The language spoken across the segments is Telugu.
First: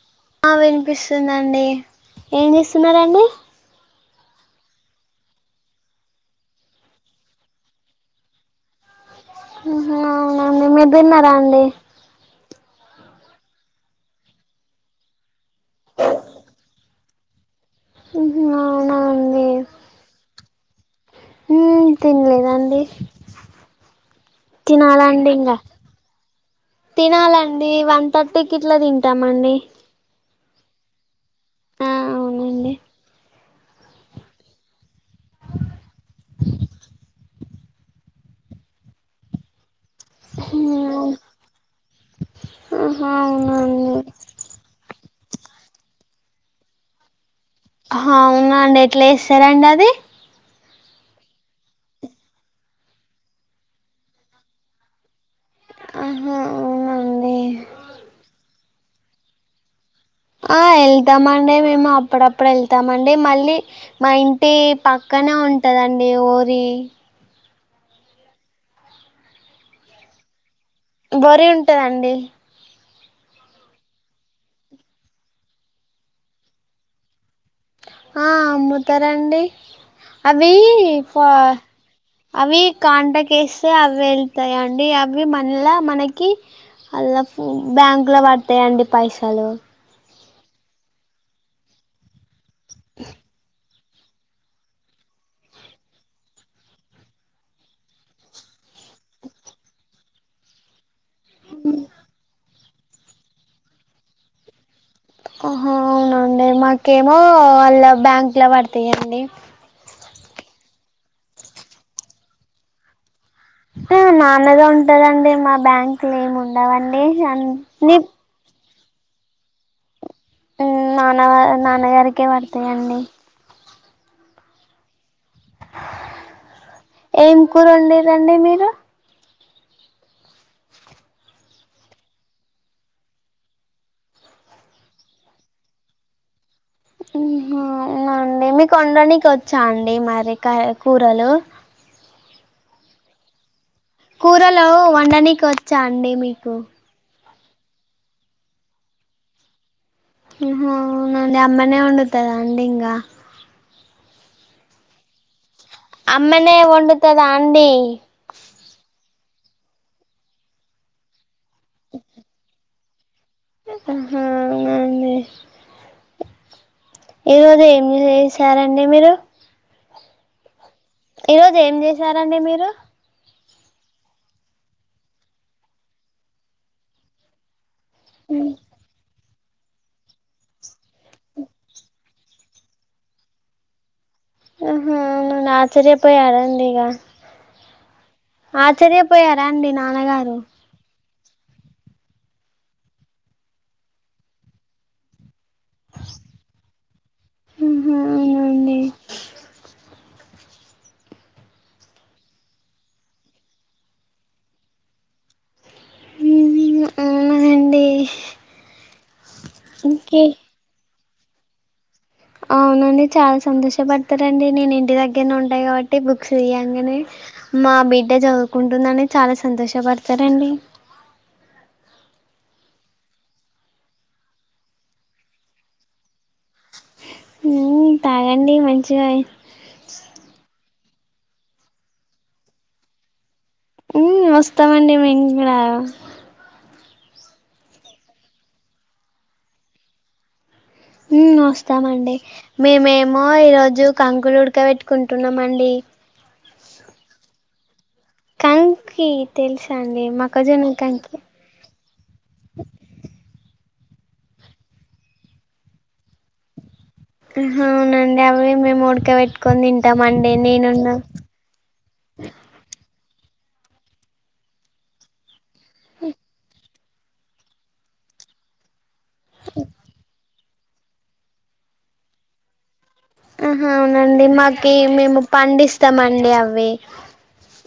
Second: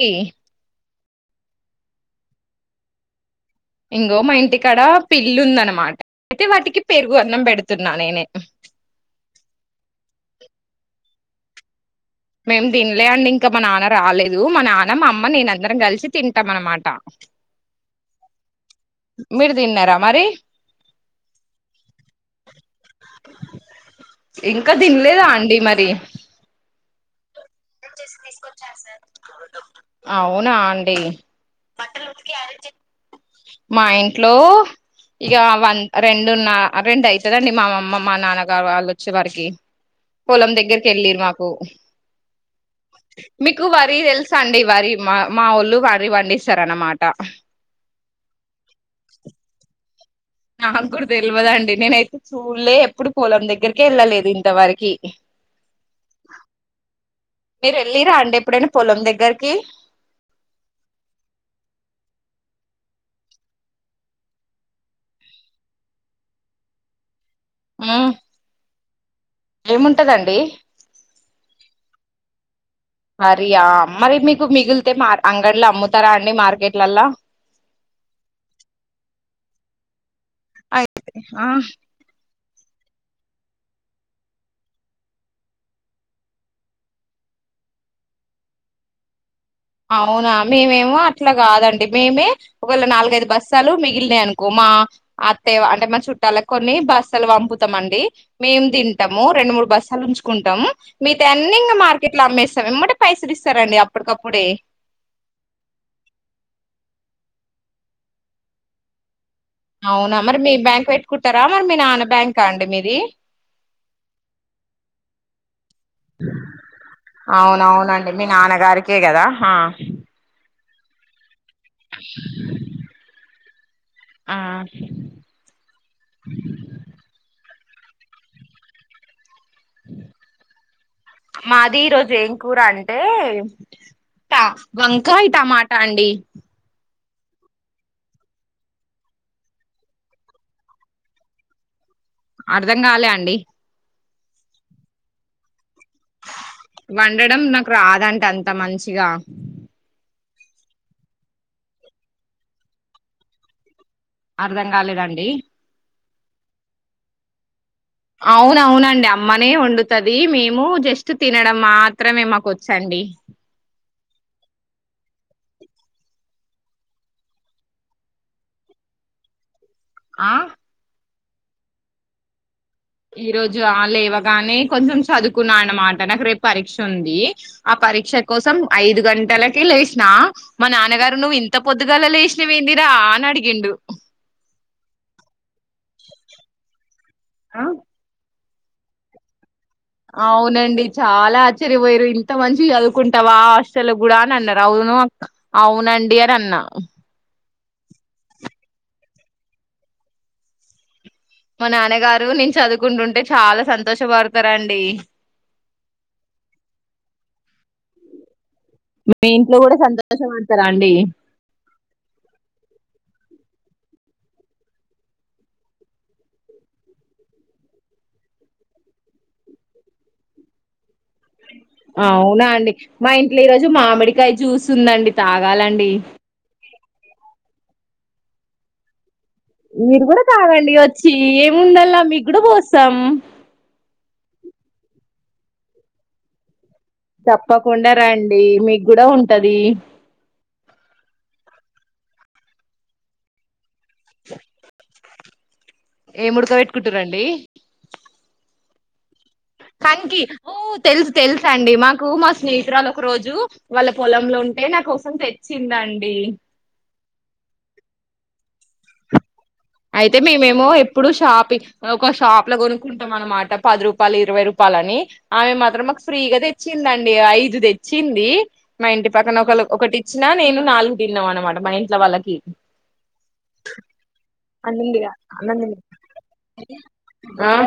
కి ఆ వినిపిస్తుందండి ఏం చేస్తున్నరండి ఇంగో మా ఇంటికాడ పిల్లుందనమాట అయితే వాటికి పెరుగు అన్నం పెడుతున్నా నేనే [inaudible] ఆహా అవునా అండీ మీర్ దిన్నారా అండి మేం తినలే అండి ఇంకా మా నాన్న రాలేదు మా నాన్న మా అమ్మ నేను అందరం కలిసి తింటాం అన్నమాట ఉహు అవునా మీరు తిన్నారా మరి ఊమ్ తినలేదండి ఇంకా తినలేదా తినాలండి ఇంగా అండి మరి తినాలండి వన్ థర్టీకి ఇట్లా తింటామండి అవు వునా అండి ఆ అవునండి మా ఇంట్లో ఇక వన్ రెండు నా రెండు ఐతదండి మా అమ్మ మా నాన్నగారు ఆళ్ళు ఒచ్చే వరకి పొలం దగ్గరికి కెల్లిండ్రు నాకు ఆహా మీకు వరి అవునండి తెలుసా అండి వరి మా మా ఒళ్ళు వరి వండిసరనమాట అవున అండి ఎట్లా చేస్తారండి అది నాకు కూడా తెలియదండి నేనైతే చూడలే ఎప్పుడు పొలం దగ్గరకే వెళ్ళలేదు ఇంతవరకి ఆహా అవునా అండి మీరు వెళ్ళిరా అండి ఎప్పుడనా పొలం దగ్గరకి ఆ వెళ్తామండి మేము అప్పుడప్పుడు వెళ్తామండి మళ్ళీ మా ఇంటి పక్క పక్కనే ఉంటాదండి ఓరి ఆ ఏముంటదండి బరీ ఉంటదండి హరియా మరి మీకు మిగిలితే మా అంగడ్లో అమ్ముతారా అండి మార్కెట్లలా ఆ అమ్ముతారాండి అవి కా ఆ అవి కాంటక్ వేస్తే అవి వెళ్తాయి అండి అవి మళ్ళా మనకి అలా బ్యాంకు లో పడతాయండి పైసలు అవునా మేమేమో అట్లా కాదండి మేమే ఒకవేళ నాలుగైదు బస్సాలు మిగిలినయ్ అనుకో మా అత్త అంటే మా చుట్టాలకు కొన్ని బస్సలు పంపుతాం అండి మేం ది ఉంటాము రెండు మూడు బస్సాలు ఉంచుకుంటాము మిత అన్ని ఇంకా మార్కెట్ లో అమ్మేస్తాం ఎమ్మటే పైసలు ఇస్తారండి అప్పటికప్పుడే ఆహ అవునండి మాకేమో వాళ్ళ బ్యాంక్ లో పడతాయండి అవునా మరి మీ బ్యాంక్ పెట్టుకుంటారా మరి మీ నాన్న బ్యాంకా అండి మీది నాన్నదే ఉంటదండి మా బ్యాంక్ లో ఏమి ఉండవండి అ కేకదా ఆహా నాన్న నాన్నగారికే పడతాయండి ఆ ఏం కూర వండి రండి మీరు అ మాది ఈరోోజు ఏం కూర అంటే ట వంకాయ్ టమాట అండి ఉ హ ఉనా అండి మీకు వండానికి వచ్చా అండి మరి కర్రీ కూరలు. అర్ధం కాలా అండి కూరలు వండనీకి వచ్చా అండి మీకు వండడం నాకు రాదంటా అంత మంచిగా ఉ హ అవునండి అమ్మానే ఉండుతదా అండి ఇంగా అర్ధం కాలేదండి అమ్మనే వండుతుదా అండి అవును అవునండి అప్ అమ్మనే వండుతది మేము జస్ట్ తినడం మాత్రమే మాకు వచ్చండి. ఆ హా అవునా అండి ఈ రోజు ఏం చేశారండి మీరు ఆ ఈ రోజు ఏమ్ చేసారండి మీరు ఈ రోజు ఆ లేవగానే కొంచం చదువుకున్నా అన్నమాట నాకు రేపు పరీక్ష ఉంది. ఆ పరీక్ష కోసం ఐదు గంటలక్ కే లేసినా మా నాన్నగారు నువ్వు ఇంత పొద్దుగాల లేసినవి ఏందిరా అని అడిగిండు. ఆహా ఆయన ఆశ్చర్యపోయారండి ఇగ ఆ ఆశ్చర్యపోయ రండి నా అవునండి చాలా ఆశ్చర్యపోయారు ఇంత మంచి చదువుకుంటావా హస్టలో కూడా అన అన్నారు. అవును అవున రండియర్ అన్న ఆ హా అవునా అండి మా నాన్నగారు నేను చదువుకుంటుంటే చాలా సంతోష్ పడుతారండి. అవునా అండి మీ ఇంట్లో కూడా సంతోష పడుతారా అండి అవునండి చాలా సంతోషపడుతారండి, నేను ఇంటి దగ్గరనే ఉంటా కాబట్టి బుక్స్ తియంగానే. మా బిడ్డ చదువుకుంటుందని చాలా సంతోషపడుతారండి. అవునా అండి మా ఇంట్లో ఈ రోజు మామిడికాయ్ జ్యూస్ ఉందండి తాగాలండి. ఉ తాగండి మంచిగాయే మీరు కూడా తాగండి వచ్చి ఏముందలా మీకు కూడా పోస్తాం. ఊ వస్తామండి మేమ్ కూడా తప్పకుండా రండి మీకు కూడా ఉంటది ఉమ్ వస్తామండి మేమేమో ఈరోజు కంకులు ఉడకవబెట్టుకుంటున్నాం అండి. ఏం ఉడకబెట్టుకుంటురండి కంకీ కంకీ ఓ తెలుసు తెలుసు అండి మాకు మా స్నేహితురాలు ఒక రోజు వాళ్ల పొలంలో ఉంటే నా కోసం తెచ్చిందండి. ఆహా అవునా అండి అవే మేము ఉడకావబెట్ అయితే మేమేమో ఇప్పుడు షాపి ఒక షాప్ లో కొనుకున్ టాం అన్నమాట పది రూపాయలు ఇరవై రూపాయలు అని, ఆమె మాత్రం మాకు ఫ్రీగా తెచ్చిందండి ఐదు తెచ్చి ఇంది మా ఇంటి పక్కన ఒకళ్లు ఒకటి ఇచ్చినా నేను నాలుగు తిన్నాం అన్నమాట మా ఇంట్లో వాళ్లకి. అహా అవునా అండి మాకి మేము పండిస్తామ్ అండి అవి ఆ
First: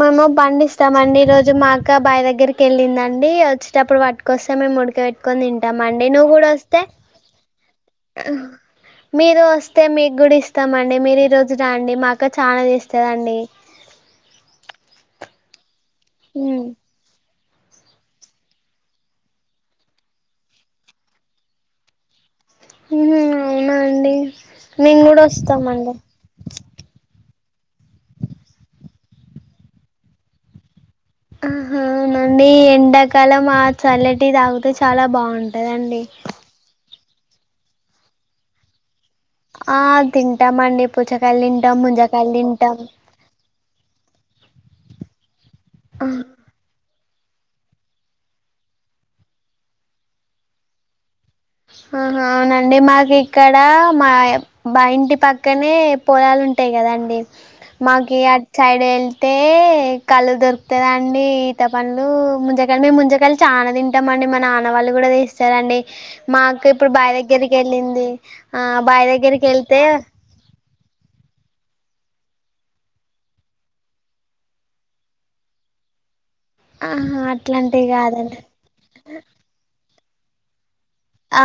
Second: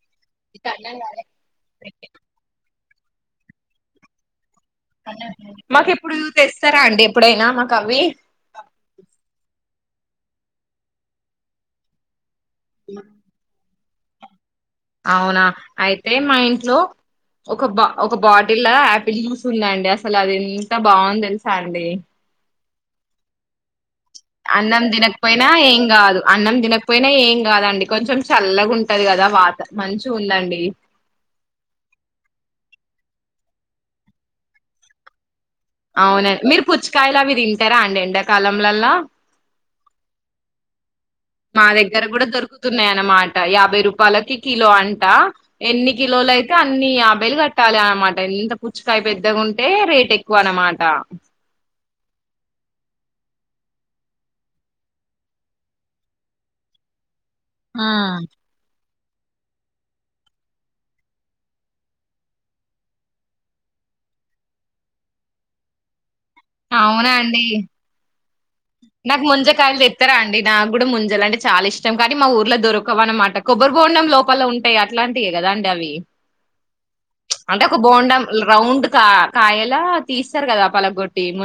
మేము పండిస్తామండి ఈ రోజు మా అక్క బాయి దగ్గరికి వెళ్ళిందండి వచ్చేటప్పుడు పట్టుకొస్త్ త్త మేము ఉడిక పెట్టుకొని తింటాం మాకు మండి ఇప్పుడు నువ్వు కూడా తెస్తారా వస్తే అండి ఎప్పుడైనా మాకు అవి మీరు వస్తే మీకు కూడా ఇస్తామండి మీరు ఈ రోజు రాండి మాక్ అక్క చానా తెస్తది అండి అవునా అయితే మా ఉమ్ ఇంట్లో ఒక బ ఒక బాటిల్ల ఆపిల్ జ్యూస్ ఉందండి అసలు అది ఎంత బావుంది తెలుసా అండి మ్ అవునా అండి అన్నం మేము కూడా తినకపోయినా ఏం వస్తామండి కాదు అన్నం తినకపోయినా ఏం కదండి కొంచెం చల్లగా ఉంటది కదా వాత మంచిగా ఉందండి అహా అవునా అండి ఎండాకాలం ఆ చల్లటివి తాగితే చాలా బాగుం అవునండి మీరు పుచ్చకాయలు అవి తింటారా అండి ఎండాకాలంలల్లా ఆ తింటామండి పు మా దగ్గర కూడా దొరుకుతున్నాయి అన్నమాట యాభై రూపాయలకి కిలో అంట ఎన్ని ఆహ్ కిలోలు అయితే అన్నీ యా బై లు కట్టాలి అన్నమాట ఎంత పుచ్చుకాయ పెద్దగా ఉంటే రేట్ ఎక్కువ అన్నమాట ఆ అహా అవునా అండి మాకు ఇక్కడ మా మా ఇంటి పక్కనే పొలాలు ఉంటా యి కదండి మాకి అట్ సైడ్ ఎ కల్లు దొరుకుతది అండి ఈత పండ్లు ముంజాకాయలు మేము ముంజకాయలు చానా తింటామండి మా నాన్న వాళ్లు కూడా తేస్తారు అండి మా అక్క ఇప్పుడు అవునా బాయి అండి దగ్గరికి వెళ్ళింది ఆ బావి నాకు దగ్గరికి ముంజకాయలు వెళ్తే తెత్తరా అండి నా కు కూడా ముంజాలంటే చాలా ఇష్టం కానీ మా ఊర్ల దొరకవు అన్నమాట కొబ్బరి బొండం లోపల ఉంటాయి అట్లాంటివే కదండి అవి ఆహా అంటే ఒక అట్లాంటివి బోండాం కాదండి రౌండ్ కా కాయలా తీస్తారు కదా పలగొట్టి ఆ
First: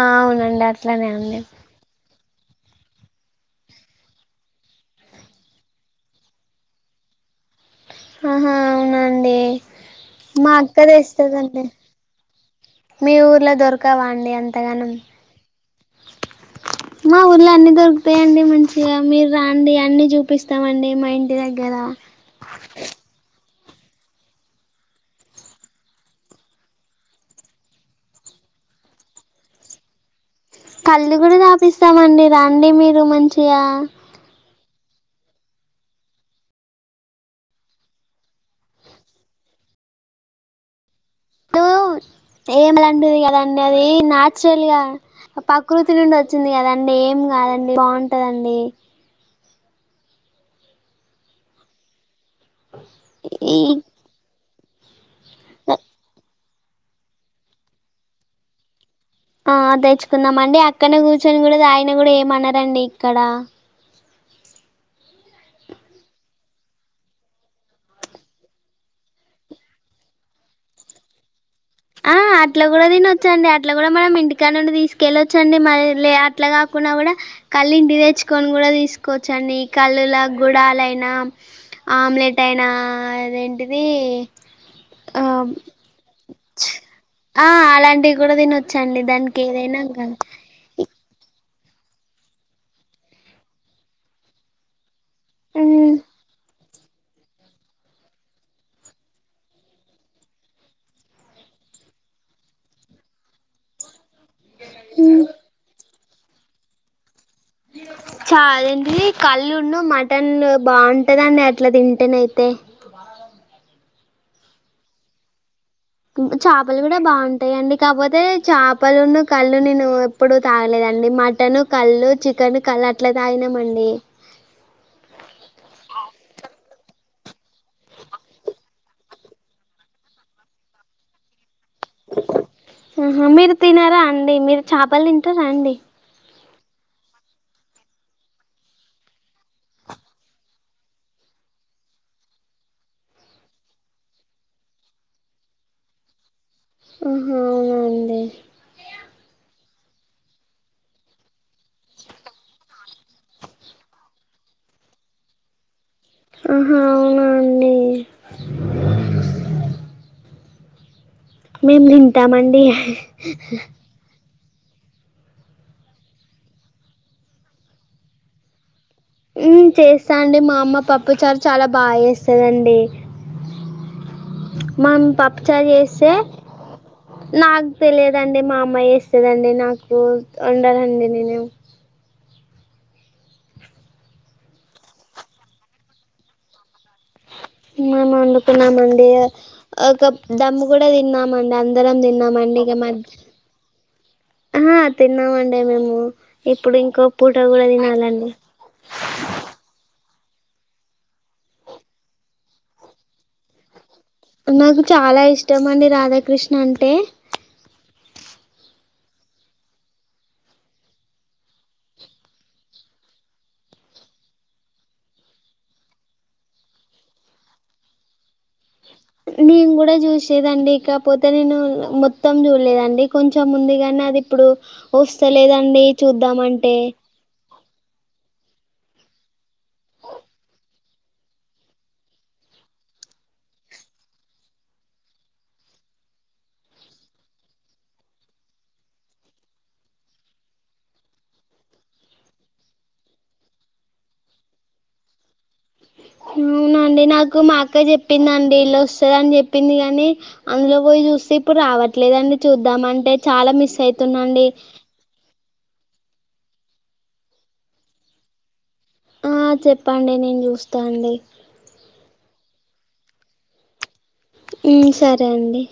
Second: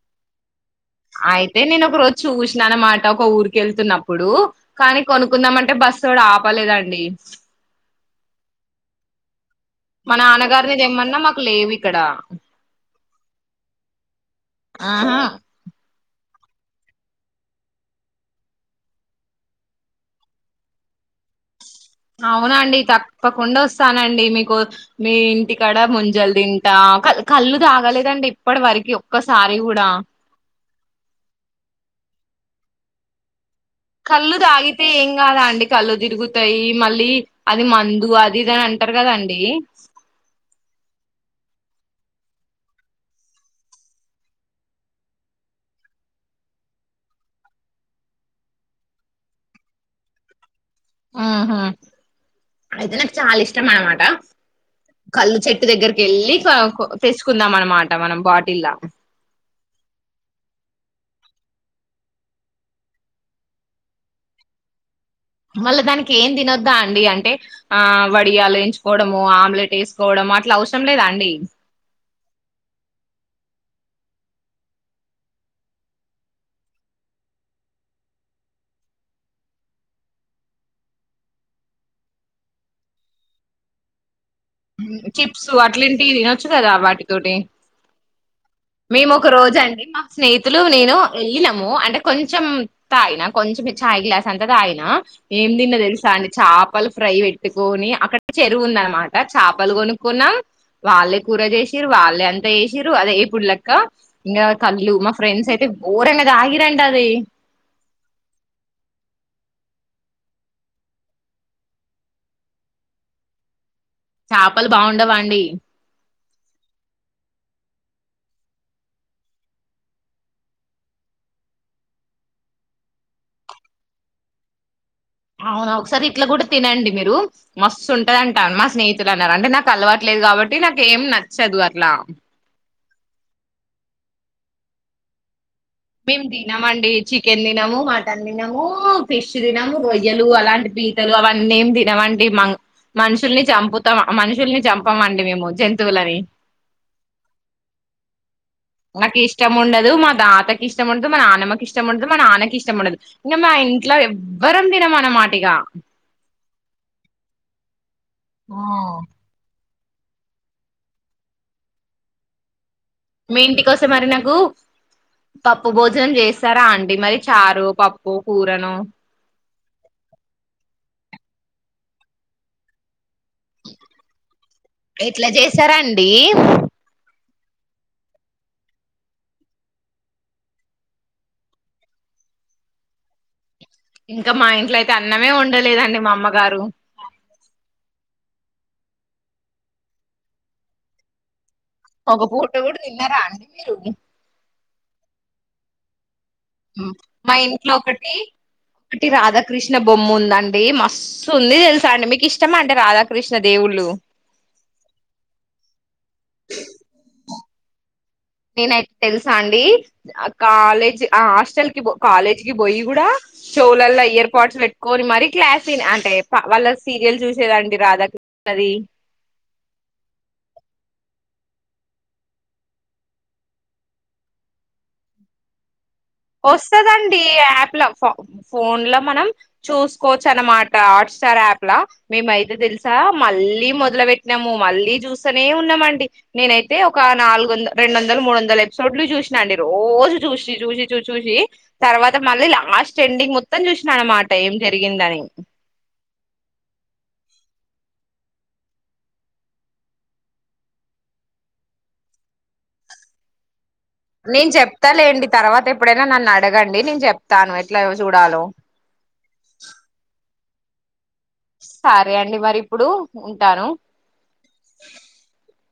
ఆ అవునండి అట్లానే ఆయితే నేను ఒక రోజు చూసినా అన్నమాట ఒక ఊరికి వెళ్తున్నప్పుడు కానీ కొనుకుందామ అంటే బస్సుోడు ఆపలేదండి ఆహా అవునండి మన మా నాన్నగారిని అక్క దేమ్మన్నా మాకు తెస్తదండి లేవు ఇక్కడ మీ ఊర్లో దొరకావా అండి అంతగాన ఆహా మా ఊర్లో అన్నిీ దొరుకుతాయండి మంచిగా మీరు రండి అన్ని చూపిస్తామండి మా ఇంటి దగ్గర అవునా అండి తప్పకుండ వస్తం స్తానండి మీకు మీ ఇంటికాడ ముంజలు తింటా కళ్ళ కళ్ళు తాగలేదండి ఇప్పటి వరకు అరికి ఒక్కసారి కూడా కళ్ళు కూడా తాపిస్తామండి రండి మీరు మంచి కళ్లు తాగి అయితే ఏం కాదా అండి కళ్ళు తిరుగుతాయి మళ్ళీ అది మందు అది ఇది అని అంటారు కదాండి ను ఏమి లాంటిది కదంండీ అది నాచురల్ గా ప్రకృతి నుండి వచ్చింది కదాండి ఏం కాదండి బాగుంటదండి ఆహ అయితే నాకు చాలా ఈ ఇష్టం అనమాట కళ్ళు చెట్టు దగ్గరికి వెళ్ళి తెచ్చుకుందాం అన్నమాట మనం బాటిల్లా ఆ తెచ్చుకుందామ అండి అక్కడే కూర్చొని కూడా తాగినా కూడా ఏమనారంండి ఇక్కడ వాళ్ళ దానికి ఏం తినొద్దా అండి అంటే ఆ వడియాలు వేయించుకోవడము ఆమ్లెట్ వేసుకోవడం మాట్ల అవసరం లేదా అండి ఆ అట్లా కూడా తినిొచ్చండి అట్లా కూడా మనం ఇంటికా నుండి తీసుకెళ్ళవచ్చండి మ అట్లా కాకుండా కూడా కళ్ళు ఇంటి తెచ్చుకొని కూడా తీసుకోవచ్చండి కళ్ళుల గుడాలయిైన ఆమ్లెట్ అంట ఆయన అదేంటిది ఆ చిప్స్ అట్లాంటివి తినొచ్చు క కదా వాటితోటి ఆ అలాంటివి కూడా తినొచ్చండి మేము ఒక దానికి రోజ ఏదైనా అండి మా కాదు స్నేహితులు నేను వెళ్ళినము అంటే కొంచెం తాయినా కొంచెం చాయ్ గ్లాస్ అంత తాగనా ఏం తిన్న మ్మ్. తెలుసా అండి చేపలు ఫ్రై పెట్టుకొని అక్కడికి చెరువు ఉందన్న మాట చేపలు కొనుక్కున్న వాళ్ళే కూర చేసిరు వాళ్ళే అంతా చేసిరు అదే ఎప్పుడు లెక్క ఇంకా కళ్ళు మా ఫ్రెండ్స్ అయితే గోరంగా తాగిందంట అది చాలేంటి కళ్ళు మటన్ బాగుంటదండి అట్లా తింటేన అయితే చేపలు బాగుండవా అండి చేపలు కూడా బాగుంటాయిండి కాకపోతే చేపలులను కళ్ళు నేను ఎప్పుడూ తాగలేదండి మటన్ కళ్ళు చికెన్ కళ్ళు అట్లా తాగినంమండి నో సౌండ్ అవును ఒకసారి ఇట్లా కూడా తినండి మీరు మస్తు ఉంటది అంటాను మా స్నేహితులు అన్నారు అంటే నాకు అలవాట్లే లేదు కాబట్టి నాకు ఏం నచ్చదు అట్లా ఆహా మీరు తినారా అండి మీరు చేపలు తింటారా అండి మేము తినమండి చికెన్ తినము మటన్ తినము ఫిష్ తినము రొయ్యలు అలాంటి పీతలు అవన్నీ ఏం తినవండి మ మనుషుల్ని చంపుతాం మనుషుల్ని చంపమండి మేము జంతువులని నో సౌండ్ ఉ హా అవునా అండి నాకు ఇష్టం ఉండదు మా తాతకి ఇష్టం ఉండదు మా నాన్నమ్మకి ఇష్టం ఉండదు నాన్నకి ఇష్టం ఉండదు ఇంకా మా ఇంట్లో ఎవ్వరం దినమా మాటగా ఆహా అవునా అండి మేము తింటామండి మీ ఇంటి కోసే మరి నాకు పప్పు భోజనం చేస్తారా అండి మరి చారు పప్పు కూరను చేస్తా అండి మా అమ్మ పప్పు చారు చాలా బాగా చేస్తందండి మా అమ్మ ఇట్లా పప్పు చారు చేసారండి చేస్తే నాకు తెలియదండి మా అమ్మాయి ఇస్తేదండి నాకు ఉండదండి నేను నో సౌండ్ ఇంకా మా ఇంట్లో అయితే అన్నమే వండలేదండి మా అమ్మగారు మేం వండుకున్నామండీ ఒక దమ్ము కూడా తిన్నామండి ఆన్ అందరం ఒక పూట తిన్నామండి ఇక కూడా మధ్ తిన్నారా అండి మీరు తిన్నామండి మేము ఇప్పుడు ఇంకో మా పూట కూడా ఇంట్లో ఒకటి తినాలండి ఒకటి రాధాకృష్ణ బొమ్మ ఉంది ఉందండి మస్తుంది తెలుసండి మీకు ఇష్టమంటే రాధాకృష్ణ దేవుళ్ళు నాకు చాలా ఇష్టం అండి రాధాకృష్ణ అంటే నేనైతే తెలుసా అండి ఆ కాలేజీ ఆ హాస్టల్ కి కాలేజ్ కి పోయి కూడా చెవిలో ఇయర్పాడ్స్ పెట్టుకొని మరి క్లాస్ అంటే వాళ్ళ సీరియల్ చూసేదండి రాధాకృష్ణ అది నేను కూడా చూసేదండి కాకపోతే నేను మొత్తం చూడలేదండి కొంచెం ముందుగానే నాది ఇప్పుడు వస్తలేదండి చూద్దామంటే వస్తదండి యాప్ ఫోన్ల ఫోన్లో మనం చూసుకోవచ్చన్నమాట హాట్స్టార్ యాప్ లా మేమైతే తెలుసా మళ్ళీ మొదలు పెట్టినాము మళ్ళీ చూస్తూనే ఉన్నామండి నేనైతే ఒక నాలుగు వంద రెండు వందలు మూడువందలు ఎపిసోడ్లు చూసినాండి రోజు చూసి చూసి చూసి చూసి తర్వాత మళ్ళీ లాస్ట్ ఎండింగ్ మొత్తం చూసిన అన్నమాట ఏం జరిగిందని అవునండి నాకు మా అక్క చెప్పిందిండి ఇల్లా వస్తదని చెప్పింది కానీ అందులో పోయి చూస్తే ఇప్పుడు రావట్లేదండి చూద్దాం అంటే చాలా మిస్ అయి నేను చెప్తాలేండి తర్వాత ఎప్పుడైనా నన్ను అడగండి నేను చెప్తాను ఎట్ల చూడాలో ఆ చెప్పండి నేను చూస్తా అండి సరే అండి మరి ఇప్పుడు ఉంటాను ఉ సరే అండి